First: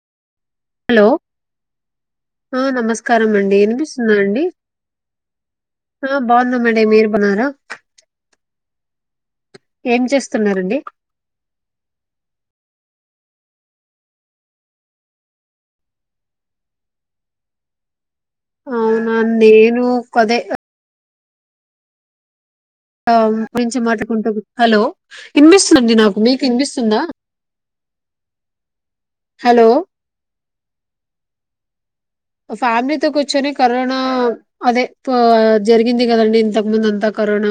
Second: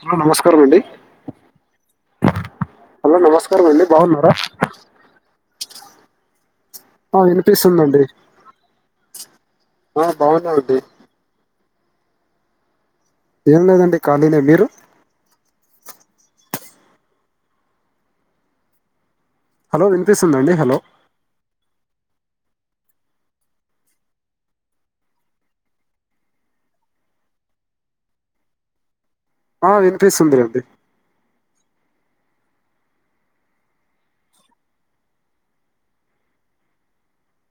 అమ్మ నమస్కారం అండి హలో ఆ నమస్కారం అండి వినిపిస్తుందా అండి ఆ బా బాగున్నాం అండి మీరు ఆ బాగున్నార వినిపిస్తుందండి ఏం ఆ బాగున్నామండి చేస్తున్నారండి ఏం లేదండి ఖాళీనే మీరు అవునా అండి నేను హలో కదే వినిపిస్తుందండి హలో హలో ఇనిపిస్తుందండి నాకు మీకు వినిపిస్తుందా హలో ఆ వినిపిస్తుంది లేండి ఫ్యామిలీతో కూర్చొని కరోనా అదే జరిగింది కదండి ఇంతకు ముందు అంతా కరొన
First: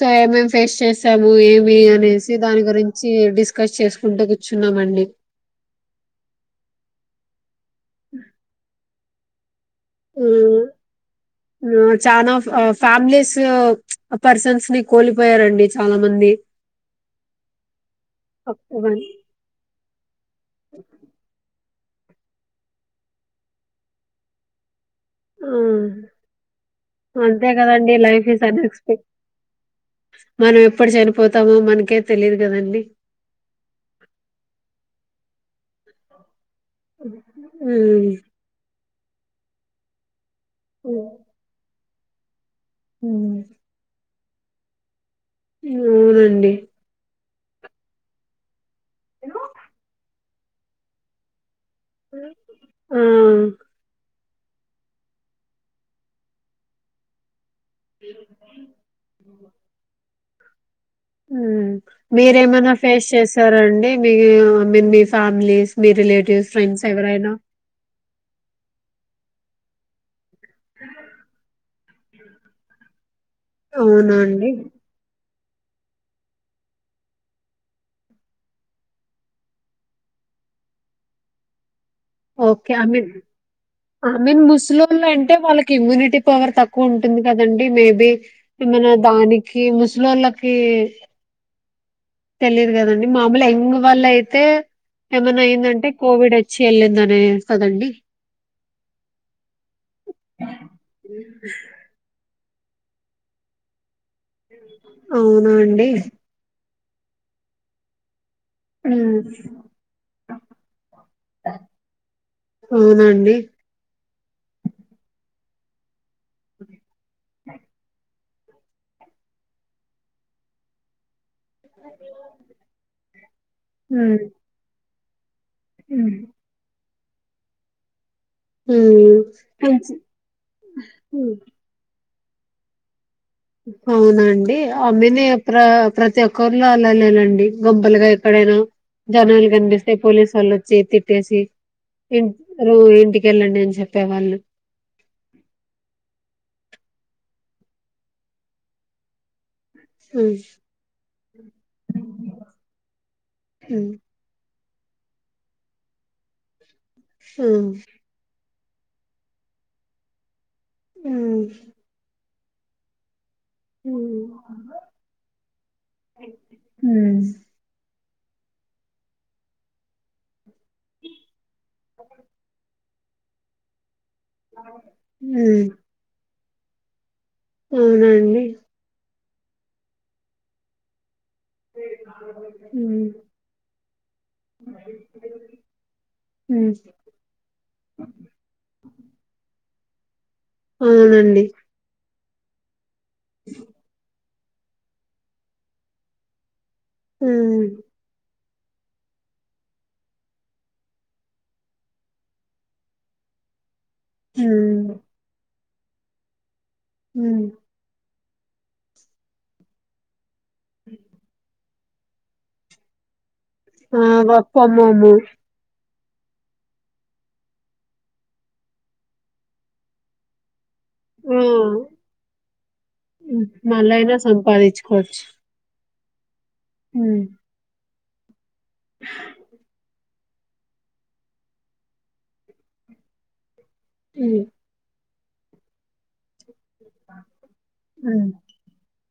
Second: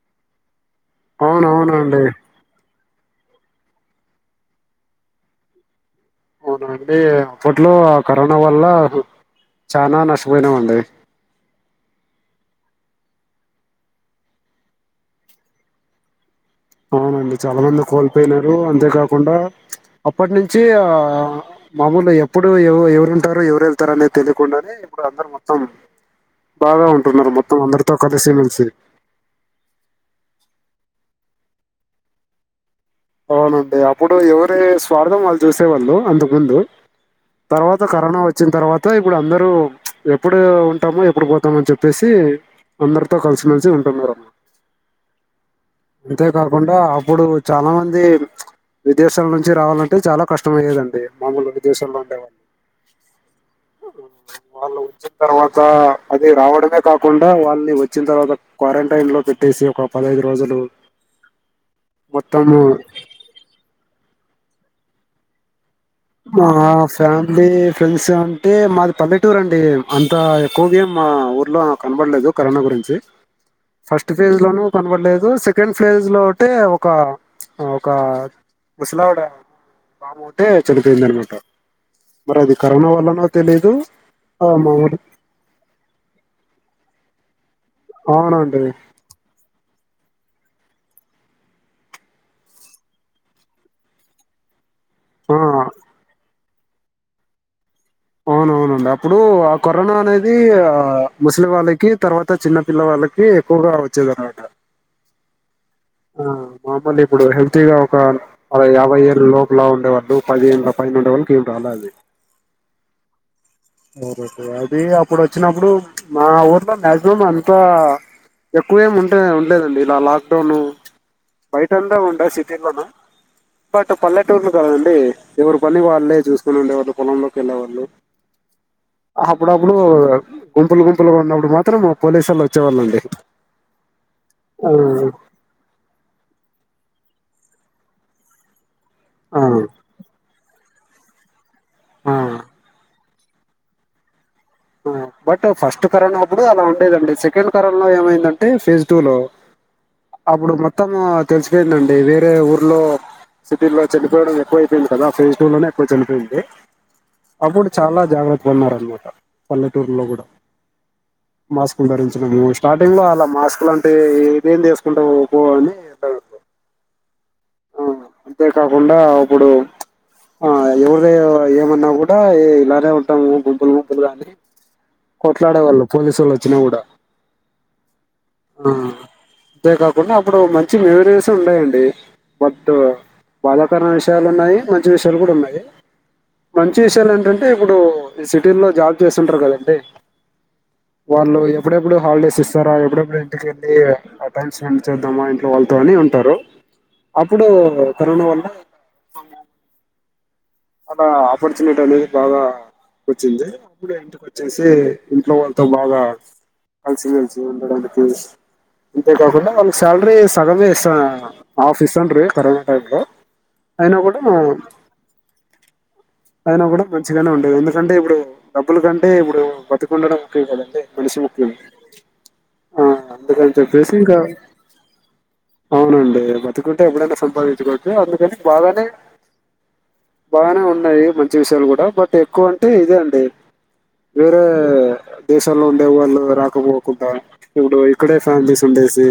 సో ఏమేం ఫేస్ చేసాము ఏమి అవునవునండి అనేసి దాని గురించి చ్చి డిస్కస్ చేసుకుంటా కూర్చున్నామండి అవునండి అప్పట్లో ఆ కరోనా వల్ల చానా నష్టపోయినామండి మీము చానా ఆ ఫ్యామిలీస్ పర్సన్స్ ని కోలిపోయారండి చాలా మంది అవునండి చాలా మంది ని కోల్పోయినారు మంది అంతేకాకుండా అప్పటి నుంచి ఆ మామూలు ఎప్పుడు ఎవ ఎవరుంటారు ఎవరు వెళ్తారు అనేది తెలియకుండానే ఇప్పుడు అందరు ఆ మొత్తం బాగా ఉంటున్నారు అంతే మొత్తం కదండి అందరితో లైఫ్ కలిసి ఈజ్ మెలిసి అన్ఎక్స్పెక్ట్ మనం ఎప్పుడు చనిపోతామో మనకే తెలిదు కాదండి అవునండి అప్పుడు ఎవరి స్వార్థం వాళ్ళు చూసేవాళ్ళు అంతకు ముందు తర్వాత ఉమ్ కరోనా వచ్చిన తర్వాత ఇప్పుడు అందరు ఎప్పుడు ఉంటామె ఎప్పుడు పోతామో అని చెప్పేసి అందరితో ఉమ్ కలిసిమెలిసి ఉంటున్నరా అమ్మా అవునండి అంతేకాకుండా అప్పుడు చాలా మంది విదేశాల నుంచి రావాలంటే చాలా కష్టమైనది అండి మామూలుగా ఆ వాళ్ళు వచ్చిన తర్వాత అది రావడమే కాకుండా వాళ్ళు వచ్చిన తర్వాత క్వారంటైన్ లో పెట్టేసి ఒక పదహైదు రోజులు ఉమ్ మొత్తము మీరేమన్నా ఫేస్ చేసారండి మీ మీరు మీ ఫ్యామిలీస్ మీ మా రిలేటివ్స్ ఫ్రెండ్స్ ఎవరైనా ఫ్యామిలీ ఫ్రెండ్స్ అంటే మాది పల్లెటురండి అంతా క్కువ గేమ్ మా ఊర్లో కనబడలేదు కరోనా గురించి ఫస్ట్ అవునా ఫేజ్ అండి లోనూ కనబడలేదు సె సెకండ్ ఫేజ్ లో ఉంటే ఒక ఒక ముసలావిడ మముందే చడిపోయిందనమాట okay I mean I mean ఆ మామూలు ముసలోల్లు అంటే వాళ్ళకి ఇమ్యూనిటీ పవర్ తక్కువ ఉంటు ఉంటుంది కదండి మేబి అవునండి మన దానికి ముసలోల్లకి తెలియదు కదండి మామూలు ఎంగ్ వాల్ళ అయితే ఆ ఏమన్నా అయ్యిందంటే కోవిడే చెల్లేందనే సదండి అవును అవునండి అప్పుడు ఆ కరోనా అనేది ఆ ముసలి వాళ్ళకి తర్వాత చిన్న పిల్ల వాళ్ళకి ఎక్కువగా వచ్చేది అనమాట అవునా అండి ఆ మామూలు ఇప్పుడు హెల్తీగా ఒక అ యాభై ఉమ్ ఏరు లోపలా ఉండేవాళ్ళు పదిహేను ఉండే వాళ్ళకి ఏమిాలా అది అవునండి ఓకే అది అప్పుడు వచ్చినప్పుడు మా ఊర్లో మాక్సిమం అంతా ఎక్కువ ఏమి ఉంటే ఉండేదండి ఇలా లాక్డౌన్ బయట అంతా ఉంటాయి సిటీల్లోన బట్ ఉమ్ పల్లెటూర్లు కదండి ఎవరి పని ఉమ్ వాళ్ళే చూసుకుని ఉండేవాళ్ళు పొలంలోకి వెళ్ళేవాళ్ళు అప్పుడప్పుడు మంచి గుంపులు గుంపులుగా హ్మ్. ఉన్నప్పుడు మాత్రము పోలీసోళ్ళు వచ్చేవాళ్ళండి అవునా అండి ఆమెనే అప్రా ప్రతి ఒక్కరిలో అలా లేలండి గుంపలుగా ఎక్కడైనా ఆ ఆ జనాలు కనిపిస్తే పోలిసోళ్ళు చే తిట్టేసి ఆ రో ఇంటికెళ్ళండి అని చెప్పేవాళ్ళు ఆ బట్ ఫస్ట్ కరోనా ఆప్పుడు అలా ఉండేదండి సెకండ్ కరోనా లో ఏమైందంటే ఫేజ్ టూ లో ఉమ్ అప్పుడు మొత్తం తెలిసిపోయిందండి వేరే ఊర్లో సిటీలో చనిపోయాడని ఎక్కువైపోయింది కదా ఆ ఫేజ్ టూ లోనే ఎక్కువ చనిపోయింది అప్పుడు ఉమ్ చాలా జాగ్రత్తగా ఉన్నారు పల్లెటూరులో కూడా ఉమ్ మాస్క్ ధరించడం స్టార్టింగ్ లో అలా మాస్క్ అట్లా అంటి ఉమ్ ఇదేం ఏసుకుంటావ్ పో అని అనే ఉమ్ ఉమ్ అంతే కాకుండా ఇప్పుడు ఆ ఎవరు ఏమన్నా కూడా ఇలానే ఉంటాము గుంపులు రాత్రి ఉమ్ కొట్లాడేవాళ్ళు పోలీసోళ్ళు వచ్చినా కూడా అవునండి అంతేకాకుండా అప్పుడు మంచి మెమరీస్ ఉండేయండి బట్టు ఉమ్ బాధాకరణ విషయాలు ఉన్నాయి మంచి విషయాలు కూడా ఉన్నాయి ఉమ్ మంచి విషయాలెంటంటే ఇప్పుడు ఈ సిటీ లో జాబ్ చేస్తుంటరు కదండి అవునండి వాళ్ళు ఎప్పుడెప్పుడు హాలిడేస్ ఇస్తారా ఎప్పుడెప్పుడు ఇంటికి వెళ్ళి టైం స్పెండ్ చేద్దామా ఇంట్లో వాళ్ళతోని ఉంటారు అప్పుడు హ్మ్ కరోనా వల్ల హలొ అలా ఆపర్చునిటీ అనేది బాగా వచ్చింది అప్పుడు ఇంటికి వచ్చేసి హ్మ్ ఇంట్లో వాళ్ళు ఎంతో బాగా కలిసిమెలిసి హ్మ్ ఉండడానికి ఇంతేకాకుండా వాళ్ళకి శాలరీస్ సగమే ఇస్తా ఆఫీస్ అండీ కరోనా టైంలో అయినా ఆ కూడా వర్క్ ఫ్రమ్ హోము అయినా కూడా మంచిగానే ఉండేది ఎందుకంటే ఇప్పుడు డబ్బుల కంటే ఇప్పుడు బతికుండడం ముఖ్యంకదండి మనిషి ఆ ముఖ్యం ఆ హ్మ్. అందుకని చెప్పేసి మళ్ళైనా ఇంకా సంపాదించుకోవచ్చు అవునండి బతుకుంటే ఎప్పుడైనా హ్మ్ సంపాదించుకోవచ్చు అందుకని బాగానే బాగానే ఉన్నాయి మంచి విషయాలు కూడా బట్ ఎక్కువ అంటే ఇదే అండి హ్మ్ వేరే దేశాల్లో ఉండే వాళ్ళు రా క పోకుండా ఇప్పుడు ఇక్కడే హ్మ్ ఫ్యామిలీస్ ఉండేసి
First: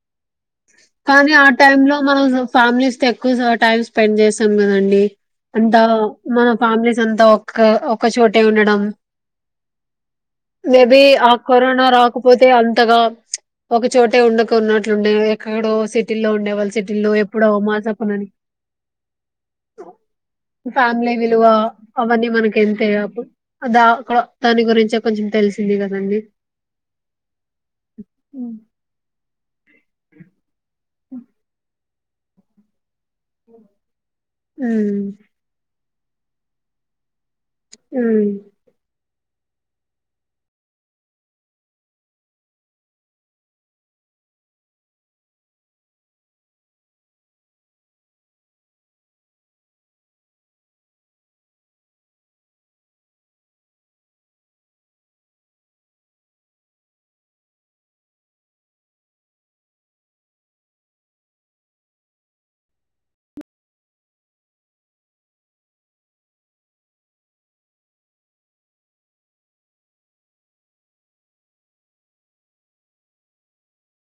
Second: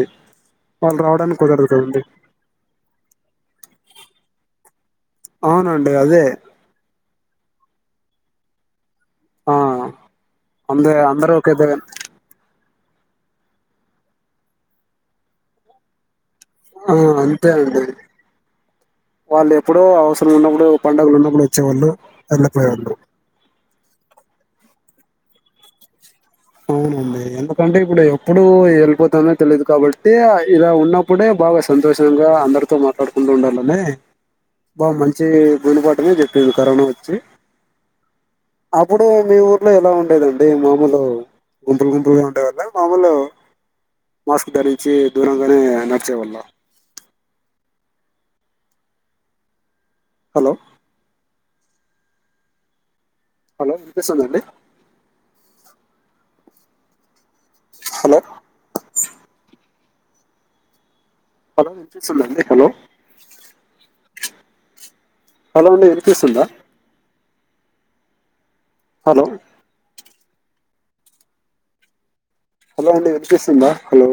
వాళ్ళు కానీ రావడానికి ఆ కుదరదు టైమ్ లో కదండి మనం ఫ్యామిలీస్ తొ ఎక్కువ టైమ్ స్పెండ్ చేస్తాం కదండి అంతా అవునండి అదే మన ఫ్యామిలీస్ అంతా ఒ ఒక్క చోటే ఉండడం ఆ అందే మేబి ఆ అందరూ ఒకే దగ్గర కరోనా రాకపోతే అంతగా ఒక చోటే ఉండక ఉన్నట్లుండే ఎక్కడో సి టీల్లో ఉండేవాళ్ళు ఆ సిటీల్లో ఎప్పుడో అంతే అండి అమాసపున్నని వాళ్ళు ఎప్పుడో అవసరం ఉన్నప్పుడు ఫ్యామిలీ పండుగలు ఉన్నప్పుడు విలువ వచ్చేవాళ్ళు అవన్నీ మనకి వెళ్ళిపోయేవాళ్ళు ఎంతపు ద అ క్ దాని గురించే కొంచెం తెలిసింది కదండి అవునండి ఎందుకంటే ఇప్పుడు ఎప్పుడు ఉ వెళ్ళిపోతనో తెలిదు కాబట్టి అ ఇలా ఉన్నప్పుడే బాగా సంతోషంగా అందరితో మాట్లాడుకుంటూడాలనే ఉ బా మంచి గునపాటమే చెప్పేంది కరోనా వచ్చి ఆ ప్పుడు మీ ఊర్లో ఎలా ఉండేదండి మామూలు గుంపూలు గుంపులుగా ఉండేవాళ్ళ మామూలు మాస్క్ ధరించి దూరంగానే నడిచేవాళ్ళ హలో హలో వినిపిస్తుంద అండి హలో హలో వినిపిస్తుందా అండి హలో హలో అండి వినిపిస్తుందా హలో హలో అండి వినిపిస్తుందా హలో